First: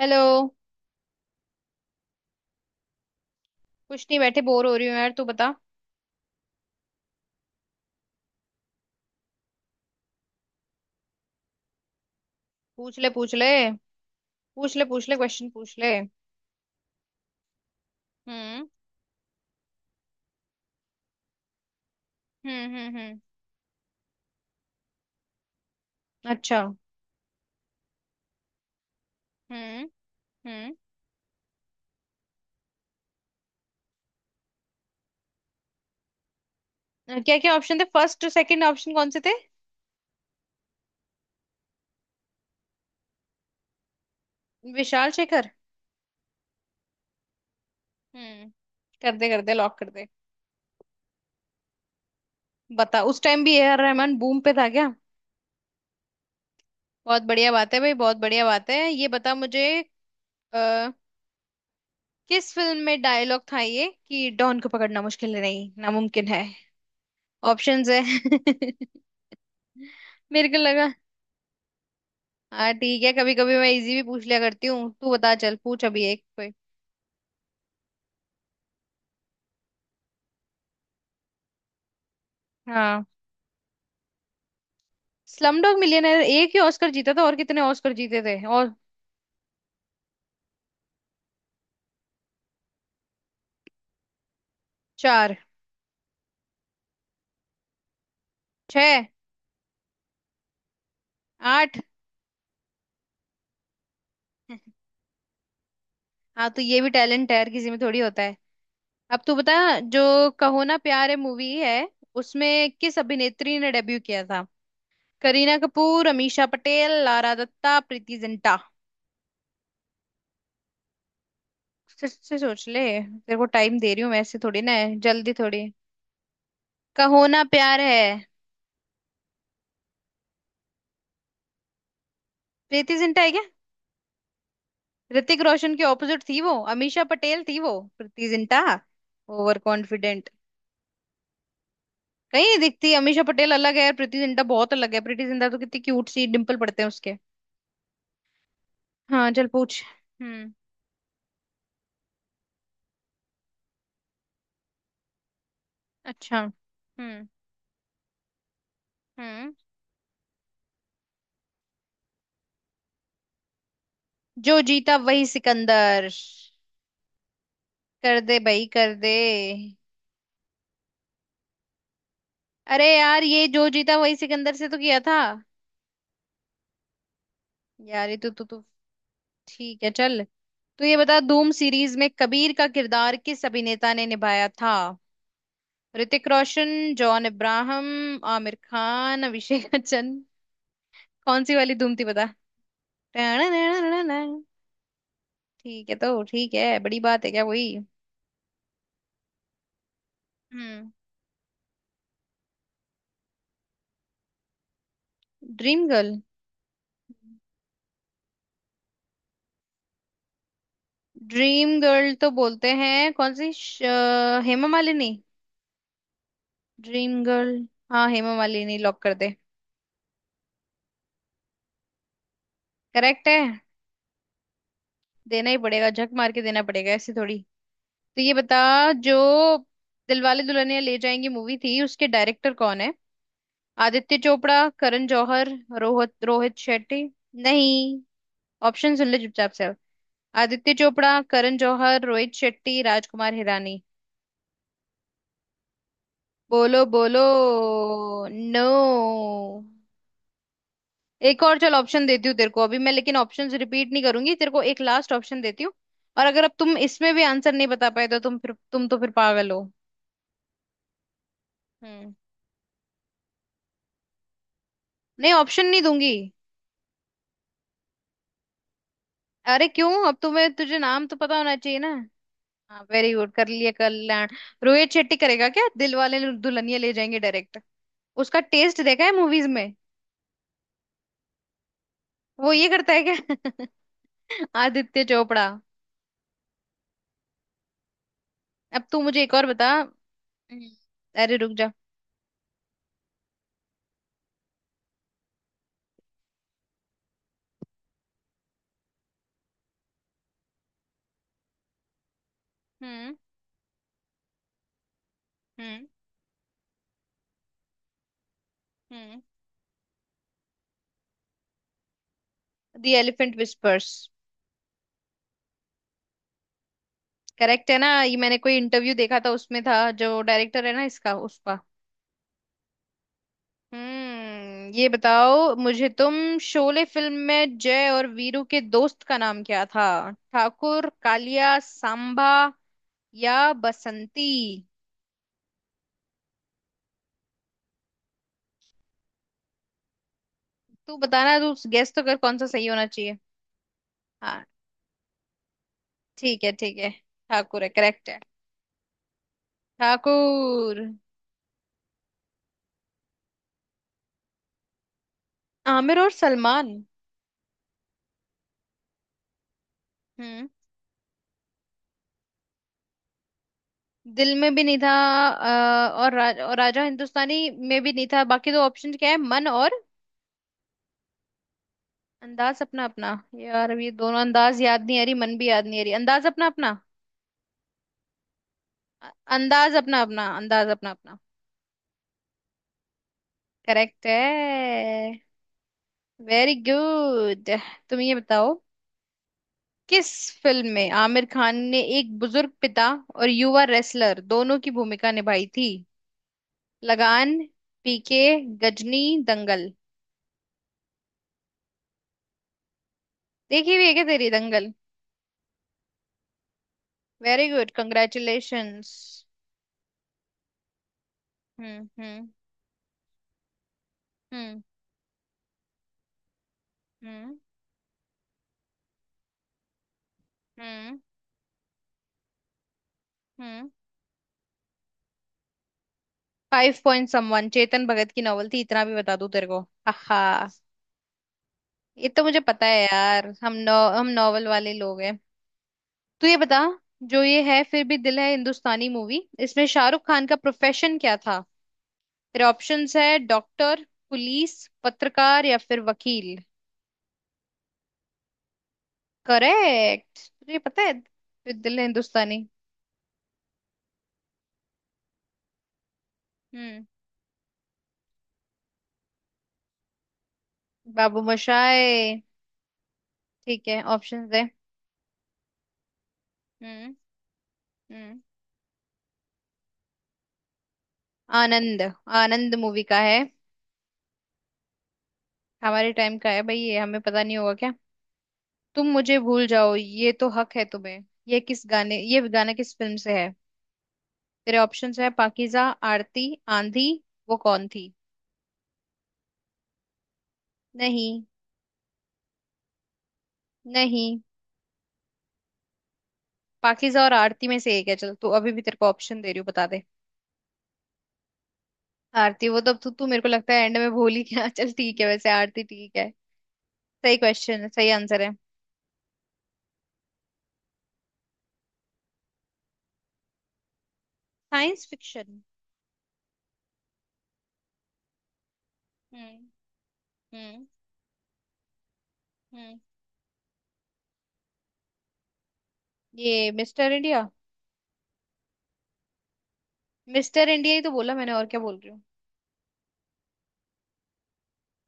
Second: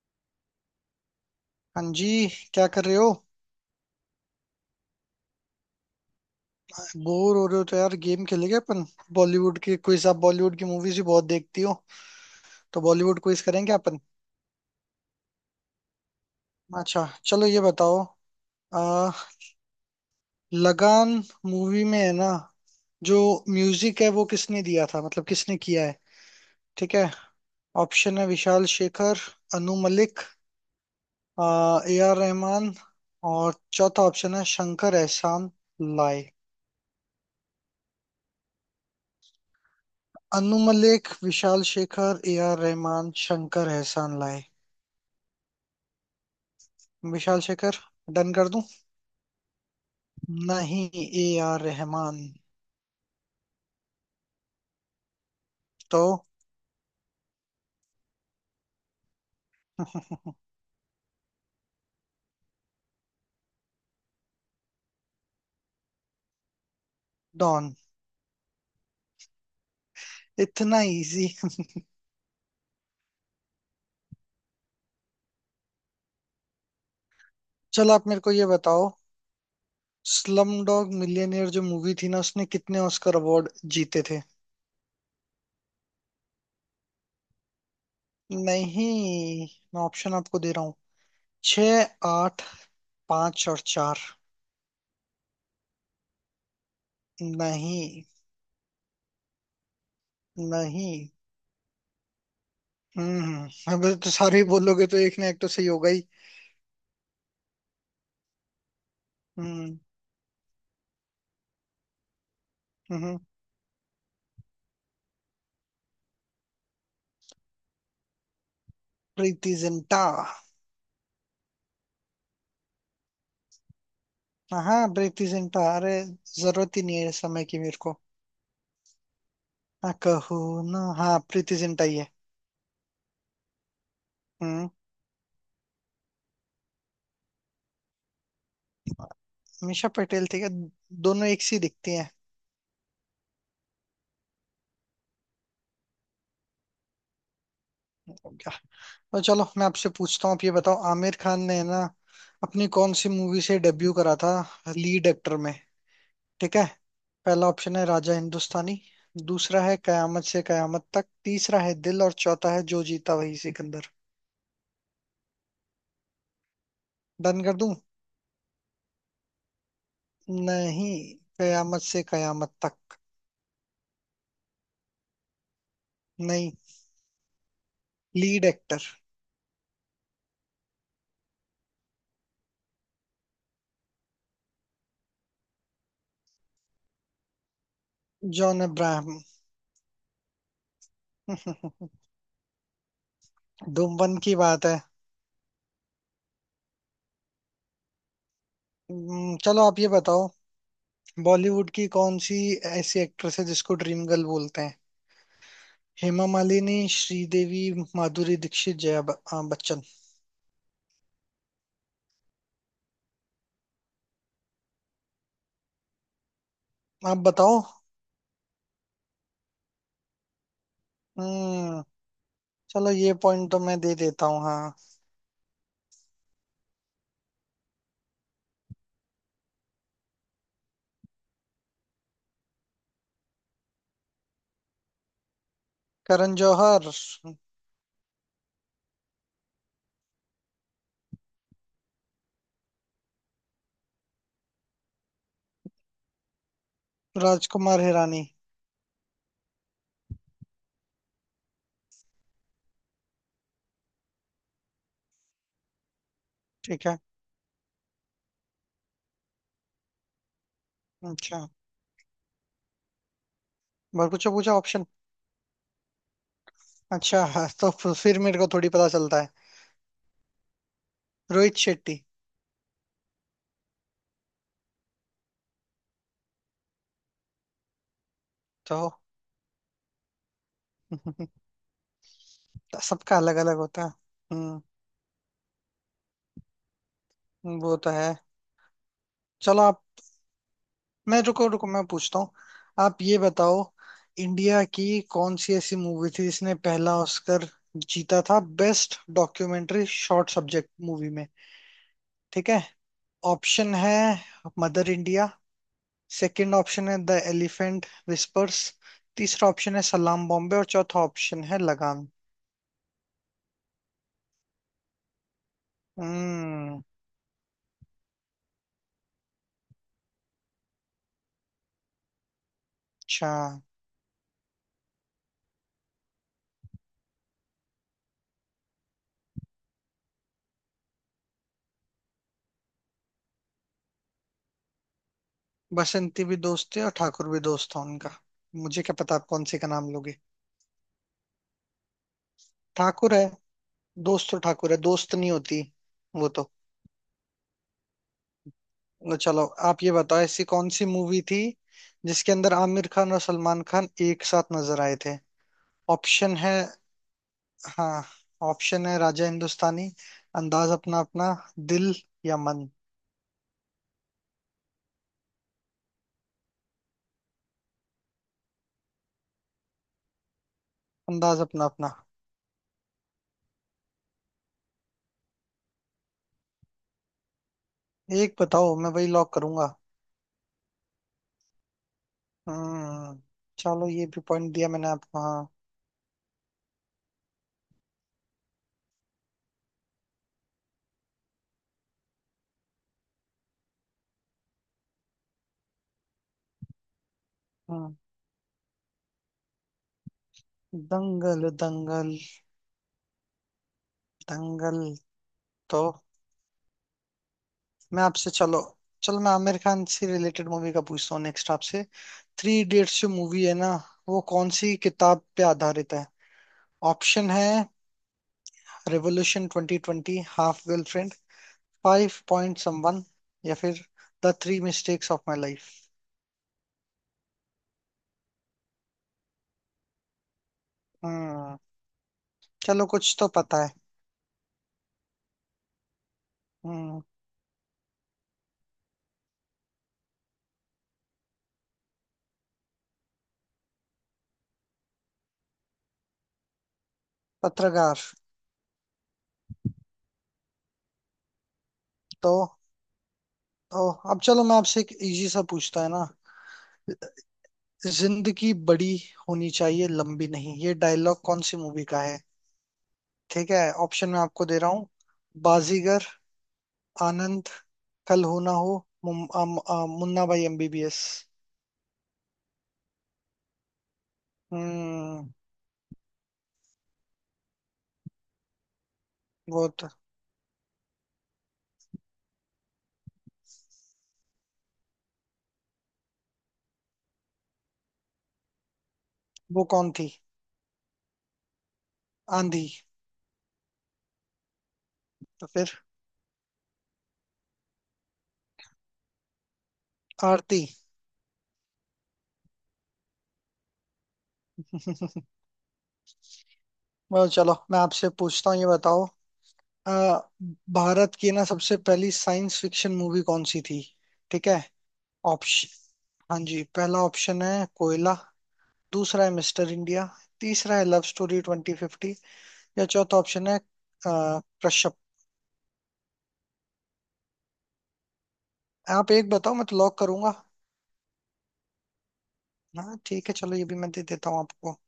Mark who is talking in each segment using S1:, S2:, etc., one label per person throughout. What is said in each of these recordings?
S1: Hello.
S2: हाँ जी। क्या कर रहे हो?
S1: कुछ नहीं, बैठे बोर हो रही हूँ यार, तू बता।
S2: बोर हो रहे हो तो यार गेम खेलेंगे अपन। बॉलीवुड की क्विज, आप बॉलीवुड की मूवीज ही बहुत देखती हो तो
S1: पूछ ले
S2: बॉलीवुड
S1: पूछ
S2: क्विज
S1: ले।
S2: करेंगे अपन।
S1: पूछ ले पूछ ले क्वेश्चन पूछ ले।
S2: अच्छा चलो ये बताओ,
S1: हम्म,
S2: आ, लगान मूवी में है ना,
S1: हम्म, हम्म, हम्म।
S2: जो म्यूजिक है वो किसने दिया था, मतलब किसने किया है?
S1: अच्छा।
S2: ठीक है। ऑप्शन है विशाल शेखर, अनु
S1: हम्म,
S2: मलिक,
S1: हम्म।
S2: ए आर रहमान, और चौथा ऑप्शन है शंकर एहसान लाए।
S1: क्या क्या ऑप्शन थे? फर्स्ट सेकंड ऑप्शन कौन से थे?
S2: Anu Malik, Vishal Shekhar, A R Rahman, Shankar Ehsaan Loy.
S1: Vishal Shekhar.
S2: Vishal Shekhar. Done कर
S1: हम्म।
S2: दूं?
S1: कर दे, कर दे, लॉक कर दे।
S2: नहीं, ए आर रहमान।
S1: बता, उस टाइम भी ए आर रहमान बूम पे था क्या?
S2: तो?
S1: बहुत बढ़िया बात है भाई, बहुत बढ़िया बात है। ये बता मुझे। आ, किस फिल्म में डायलॉग था ये, कि डॉन को पकड़ना मुश्किल नहीं, नामुमकिन है?
S2: डॉन।
S1: ऑप्शंस है। मेरे को
S2: इतना
S1: लगा।
S2: इजी?
S1: हाँ ठीक है, कभी कभी मैं इजी भी पूछ लिया करती हूँ। तू बता, चल पूछ अभी एक कोई।
S2: चलो आप मेरे को ये बताओ, स्लम डॉग मिलियनेयर जो मूवी थी ना, उसने कितने
S1: हाँ।
S2: ऑस्कर अवार्ड जीते थे?
S1: स्लम डॉग मिलियनेयर एक ही ऑस्कर जीता था, और कितने ऑस्कर जीते थे और?
S2: नहीं, मैं ऑप्शन आपको दे रहा हूँ। छ, आठ, पांच और चार।
S1: चार।
S2: नहीं।
S1: छह।
S2: नहीं।
S1: आठ।
S2: हम्म, अबे तो सारे ही बोलोगे तो एक ना एक तो सही होगा ही।
S1: हाँ तो ये भी टैलेंट है, हर किसी में थोड़ी होता है। अब तू बता,
S2: हम्म।
S1: जो कहो ना प्यार है मूवी है, उसमें किस
S2: हम्म।
S1: अभिनेत्री ने डेब्यू किया था? करीना कपूर, अमीषा पटेल, लारा दत्ता, प्रीति जिंटा।
S2: प्रीति जिंटा।
S1: फिर से सोच ले, तेरे को टाइम दे रही हूँ मैं, ऐसे थोड़ी ना
S2: हाँ
S1: है,
S2: प्रीति
S1: जल्दी
S2: जिंटा
S1: थोड़ी।
S2: अरे, जरूरत ही नहीं है इस
S1: कहो ना
S2: समय की मेरे
S1: प्यार है।
S2: को। हाँ कहू ना, हाँ प्रीति जिंटा ही है।
S1: प्रीति जिंटा है क्या?
S2: हम्म।
S1: ऋतिक रोशन के ऑपोजिट थी वो, अमीषा पटेल थी वो। प्रीति जिंटा? Over
S2: Meesha Patel
S1: confident.
S2: ठीक है, दोनों एक सी दिखती हैं।
S1: कहीं नहीं दिखती। अमीषा पटेल अलग है, प्रीति जिंटा बहुत अलग है। प्रीति जिंटा तो कितनी क्यूट सी, डिम्पल पड़ते हैं उसके।
S2: क्या। तो
S1: हाँ
S2: चलो
S1: चल
S2: मैं
S1: पूछ।
S2: आपसे पूछता हूँ, आप ये
S1: हम्म।
S2: बताओ, आमिर खान ने ना अपनी कौन सी मूवी से डेब्यू करा था, लीड एक्टर में?
S1: अच्छा।
S2: ठीक है।
S1: हम्म,
S2: पहला ऑप्शन है राजा हिंदुस्तानी,
S1: हम्म।
S2: दूसरा है कयामत से कयामत तक, तीसरा है दिल, और चौथा है जो जीता वही सिकंदर।
S1: जो जीता वही सिकंदर।
S2: डन कर दूं?
S1: कर दे भाई, कर दे।
S2: नहीं, कयामत से कयामत
S1: अरे
S2: तक।
S1: यार, ये जो जीता वही सिकंदर से तो किया था।
S2: नहीं,
S1: यार ये तो, तू
S2: लीड
S1: तो।
S2: एक्टर।
S1: ठीक है चल। तो ये बता, धूम सीरीज में कबीर का किरदार किस अभिनेता ने निभाया था? Hrithik Roshan, John Abraham, Aamir
S2: John Abraham.
S1: Khan, Abhishek Bachchan. कौन सी वाली धूम थी बता?
S2: डुम्बन की
S1: ठीक
S2: बात है।
S1: है तो ठीक है, बड़ी बात है क्या कोई?
S2: चलो आप ये बताओ,
S1: हम्म।
S2: बॉलीवुड की कौन सी ऐसी एक्ट्रेस है जिसको ड्रीम गर्ल बोलते हैं?
S1: Dream girl?
S2: Hema Malini, Sridevi, Madhuri Dixit, Jaya Bachchan.
S1: Dream girl तो बोलते हैं, कौन सी हेमा मालिनी। ड्रीम
S2: आप
S1: गर्ल।
S2: बताओ।
S1: हाँ हेमा मालिनी, लॉक कर दे।
S2: हम्म। चलो ये
S1: करेक्ट है।
S2: पॉइंट तो मैं दे देता हूँ। हाँ।
S1: देना ही पड़ेगा, झक मार के देना पड़ेगा, ऐसे थोड़ी। तो ये बता, जो दिलवाले दुल्हनिया ले जाएंगे मूवी थी उसके डायरेक्टर कौन है? आदित्य चोपड़ा, करण जौहर, रोहित
S2: करण
S1: रोहित
S2: जौहर।
S1: शेट्टी। नहीं, ऑप्शन सुन ले चुपचाप से अब। आदित्य चोपड़ा, करण जौहर, रोहित शेट्टी, राजकुमार हिरानी। बोलो बोलो।
S2: राजकुमार हिरानी।
S1: नो। एक और चल, ऑप्शन देती हूँ तेरे को अभी मैं, लेकिन ऑप्शंस रिपीट नहीं करूंगी। तेरे को एक लास्ट ऑप्शन देती हूँ। और अगर अब तुम
S2: ठीक है।
S1: इसमें भी आंसर नहीं बता पाए, तो तुम फिर, तुम तो फिर पागल हो।
S2: अच्छा।
S1: हम्म।
S2: और कुछ पूछा ऑप्शन?
S1: नहीं, ऑप्शन नहीं दूंगी।
S2: अच्छा। हाँ, तो फिर मेरे को थोड़ी पता चलता है।
S1: अरे क्यों, अब तुम्हें तुझे नाम तो पता होना
S2: रोहित
S1: चाहिए ना।
S2: शेट्टी।
S1: हाँ वेरी गुड, कर लिए कल्याण। रोहित शेट्टी करेगा क्या दिल वाले दुल्हनिया ले जाएंगे डायरेक्ट? उसका
S2: तो
S1: टेस्ट देखा है मूवीज में। वो ये करता है
S2: सबका अलग
S1: क्या?
S2: अलग होता है। हम्म।
S1: आदित्य चोपड़ा।
S2: वो तो है।
S1: अब तू मुझे एक और
S2: चलो
S1: बता।
S2: आप।
S1: हम्म।
S2: मैं
S1: अरे
S2: रुको
S1: रुक
S2: रुको,
S1: जा।
S2: मैं पूछता हूँ। आप ये बताओ, इंडिया की कौन सी ऐसी मूवी थी जिसने पहला ऑस्कर जीता था, best documentary short subject movie में? ठीक है।
S1: हम्म,
S2: ऑप्शन है मदर इंडिया,
S1: हम्म,
S2: सेकंड ऑप्शन है द एलिफेंट विस्पर्स,
S1: हम्म।
S2: तीसरा ऑप्शन है सलाम बॉम्बे, और चौथा ऑप्शन है लगान।
S1: The elephant whispers.
S2: हम्म।
S1: करेक्ट है ना ये? मैंने कोई इंटरव्यू देखा था, उसमें था जो डायरेक्टर है ना इसका, उसका।
S2: अच्छा।
S1: हम्म। ये बताओ मुझे तुम। शोले फिल्म में जय और वीरू के दोस्त का नाम क्या था? ठाकुर, कालिया, सांबा या बसंती?
S2: बसंती भी दोस्त है और ठाकुर भी दोस्त था उनका। मुझे क्या पता आप कौन से का नाम लोगे।
S1: तू बताना, तू गेस तो कर, कौन सा सही होना
S2: ठाकुर
S1: चाहिए।
S2: है, दोस्त तो
S1: हाँ।
S2: ठाकुर है, दोस्त नहीं होती। वो
S1: ठीक है,
S2: तो।
S1: ठीक है। ठाकुर है, करेक्ट है।
S2: तो चलो आप ये बताओ, ऐसी कौन
S1: ठाकुर।
S2: सी मूवी थी जिसके अंदर आमिर खान और सलमान खान एक साथ नजर आए थे?
S1: आमिर और
S2: ऑप्शन है।
S1: सलमान।
S2: हाँ, ऑप्शन है राजा हिंदुस्तानी,
S1: हम्म।
S2: अंदाज अपना अपना, दिल, या मन।
S1: दिल में भी नहीं था। और राजा हिंदुस्तानी में भी नहीं था, बाकी दो ऑप्शन क्या है, मन और?
S2: अंदाज अपना अपना।
S1: अंदाज अपना अपना। यार अब ये दोनों, अंदाज याद नहीं आ रही, मन भी याद नहीं आ रही। अंदाज अपना अपना।
S2: एक बताओ मैं वही लॉक करूंगा।
S1: अंदाज अपना अपना, अंदाज अपना अपना।
S2: हम्म। चलो
S1: करेक्ट
S2: ये
S1: है,
S2: भी पॉइंट दिया मैंने आपको। हाँ।
S1: Very good. तुम ये बताओ, किस फिल्म में आमिर खान ने एक बुजुर्ग पिता और युवा रेसलर दोनों की भूमिका निभाई थी? लगान,
S2: हम्म,
S1: पीके, गजनी, दंगल।
S2: दंगल। दंगल
S1: देखी हुई है क्या तेरी दंगल?
S2: दंगल। तो?
S1: वेरी गुड,
S2: मैं आपसे चलो,
S1: कंग्रेचुलेशंस।
S2: चलो मैं आमिर खान से रिलेटेड मूवी का पूछता हूँ नेक्स्ट आपसे।
S1: हम्म, हम्म,
S2: थ्री इडियट्स जो मूवी है ना, वो कौन
S1: हम्म,
S2: सी किताब पे आधारित है? ऑप्शन
S1: हम्म,
S2: है रेवोल्यूशन 2020, हाफ
S1: हम्म,
S2: गर्लफ्रेंड, फाइव पॉइंट समवन, या
S1: हम्म।
S2: फिर द थ्री मिस्टेक्स ऑफ माई लाइफ।
S1: फाइव पॉइंट समवन चेतन भगत की नॉवल थी, इतना भी बता दूं तेरे को। आहा।
S2: हम्म।
S1: ये तो मुझे पता है
S2: चलो कुछ तो
S1: यार।
S2: पता है।
S1: हम नॉवल वाले लोग हैं। तू ये बता,
S2: हम्म।
S1: जो ये है फिर भी दिल है हिंदुस्तानी मूवी, इसमें शाहरुख खान का प्रोफेशन क्या था? तेरे ऑप्शंस है डॉक्टर, पुलिस, पत्रकार या फिर वकील।
S2: पत्रकार।
S1: करेक्ट, तुझे पता है फिर दिल
S2: तो।
S1: हिंदुस्तानी।
S2: तो अब चलो मैं आपसे एक इजी सा पूछता है ना।
S1: हम्म।
S2: जिंदगी बड़ी होनी चाहिए, लंबी नहीं, ये
S1: बाबू
S2: डायलॉग कौन सी
S1: मोशाय।
S2: मूवी का है? ठीक है।
S1: ठीक है,
S2: ऑप्शन मैं
S1: ऑप्शंस दे।
S2: आपको दे रहा हूँ। बाजीगर,
S1: हम्म,
S2: आनंद,
S1: हम्म।
S2: कल हो ना हो, मुन्ना भाई एमबीबीएस।
S1: आनंद। आनंद मूवी का है।
S2: हम्म।
S1: हमारे टाइम का है भाई, ये हमें पता नहीं होगा क्या? तुम मुझे भूल
S2: वो
S1: जाओ,
S2: तो।
S1: ये तो हक है तुम्हें। ये गाना किस फिल्म से है? तेरे ऑप्शंस है पाकीज़ा, आरती, आंधी, वो कौन थी।
S2: वो कौन थी?
S1: नहीं,
S2: आंधी।
S1: नहीं।
S2: तो फिर?
S1: पाकीज़ा और आरती में से एक है, चल तू अभी भी तेरे को ऑप्शन दे रही हूँ, बता दे।
S2: आरती।
S1: आरती। वो तो, तू तू मेरे को लगता है एंड में भूल ही गया। चल ठीक है, वैसे आरती ठीक है। सही
S2: और चलो
S1: क्वेश्चन है,
S2: मैं
S1: सही
S2: आपसे
S1: आंसर है।
S2: पूछता हूँ, ये बताओ, अ, भारत की ना सबसे पहली साइंस फिक्शन मूवी कौन सी थी? ठीक है।
S1: Science fiction.
S2: ऑप्शन। हाँ जी, पहला ऑप्शन है कोयला, दूसरा है
S1: हम्म,
S2: मिस्टर इंडिया,
S1: हम्म,
S2: तीसरा है लव स्टोरी ट्वेंटी फिफ्टी,
S1: हम्म।
S2: या चौथा ऑप्शन है कश्यप।
S1: ये मिस्टर इंडिया।
S2: आप एक बताओ मैं तो लॉक करूंगा।
S1: मिस्टर इंडिया ही तो बोला मैंने, और क्या बोल रही हूँ?
S2: हाँ ठीक है, चलो ये भी मैं दे देता हूँ आपको।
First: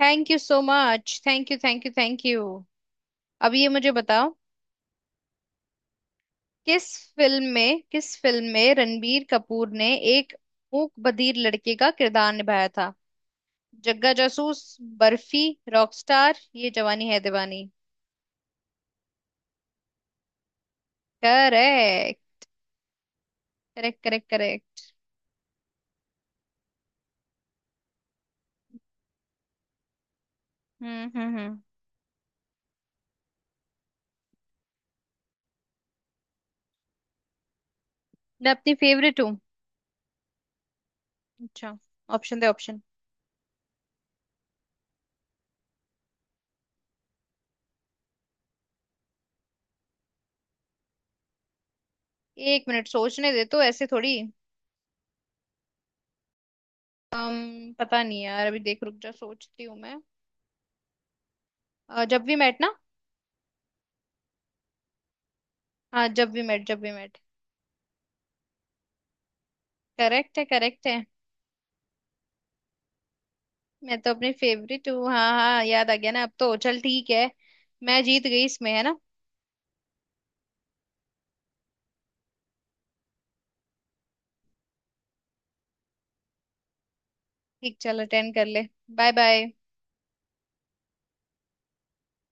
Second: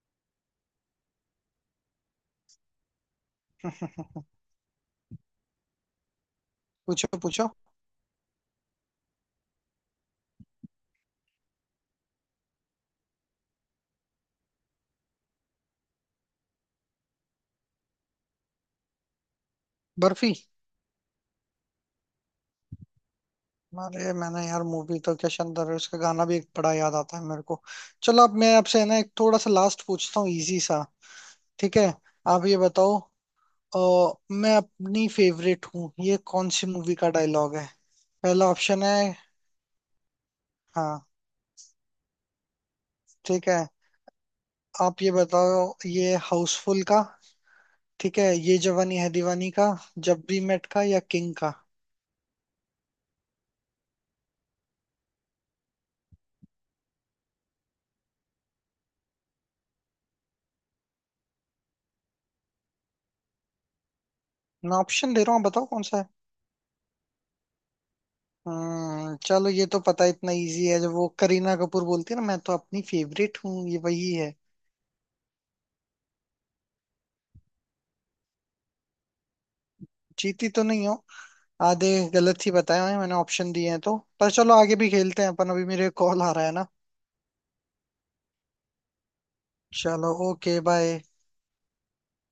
S1: Thank you so much, thank you, thank you, thank you. अब ये मुझे बताओ। किस
S2: पूछो
S1: फिल्म
S2: पूछो।
S1: में किस फिल्म में रणबीर कपूर ने एक मूक बधिर लड़के का किरदार निभाया था? जग्गा जासूस, बर्फी, रॉकस्टार, ये जवानी है दीवानी।
S2: बर्फी।
S1: करेक्ट, करेक्ट,
S2: अरे
S1: करेक्ट,
S2: मैंने यार,
S1: करेक्ट।
S2: मूवी तो क्या शानदार है, उसका गाना भी एक बड़ा याद आता है मेरे को। चलो अब मैं आपसे है ना एक थोड़ा सा लास्ट पूछता हूँ, इजी सा।
S1: हम्म, हम्म, हम्म।
S2: ठीक है। आप ये बताओ, अ, मैं अपनी फेवरेट हूँ, ये कौन सी मूवी का डायलॉग है? पहला
S1: मैं अपनी
S2: ऑप्शन है।
S1: फेवरेट हूँ?
S2: हाँ
S1: अच्छा, ऑप्शन दे, ऑप्शन।
S2: ठीक है। आप ये बताओ, ये हाउसफुल का, ठीक है, ये जवानी है दीवानी का, जब वी मेट का, या किंग का?
S1: एक मिनट सोचने दे, तो ऐसे थोड़ी। अम पता नहीं यार, अभी देख रुक जा, सोचती हूँ मैं। जब भी मैट ना।
S2: मैं ऑप्शन दे रहा हूँ, आप बताओ कौन सा
S1: हाँ
S2: है।
S1: जब भी मैट, जब भी मैट।
S2: हम्म। चलो ये तो पता, इतना
S1: करेक्ट है,
S2: इजी है,
S1: करेक्ट
S2: जब
S1: है।
S2: वो करीना कपूर बोलती है ना मैं तो अपनी फेवरेट हूँ, ये
S1: मैं तो
S2: वही
S1: अपनी
S2: है।
S1: फेवरेट हूँ, हाँ हाँ, याद आ गया ना, अब तो चल ठीक है। मैं जीत गई इसमें, है ना?
S2: जीती तो नहीं हो। आधे गलत ही बताए हैं मैंने, ऑप्शन दिए हैं तो, पर चलो आगे भी खेलते हैं अपन, अभी मेरे कॉल आ रहा है ना।
S1: ठीक, चल अटेंड कर ले। Bye bye.
S2: चलो ओके बाय।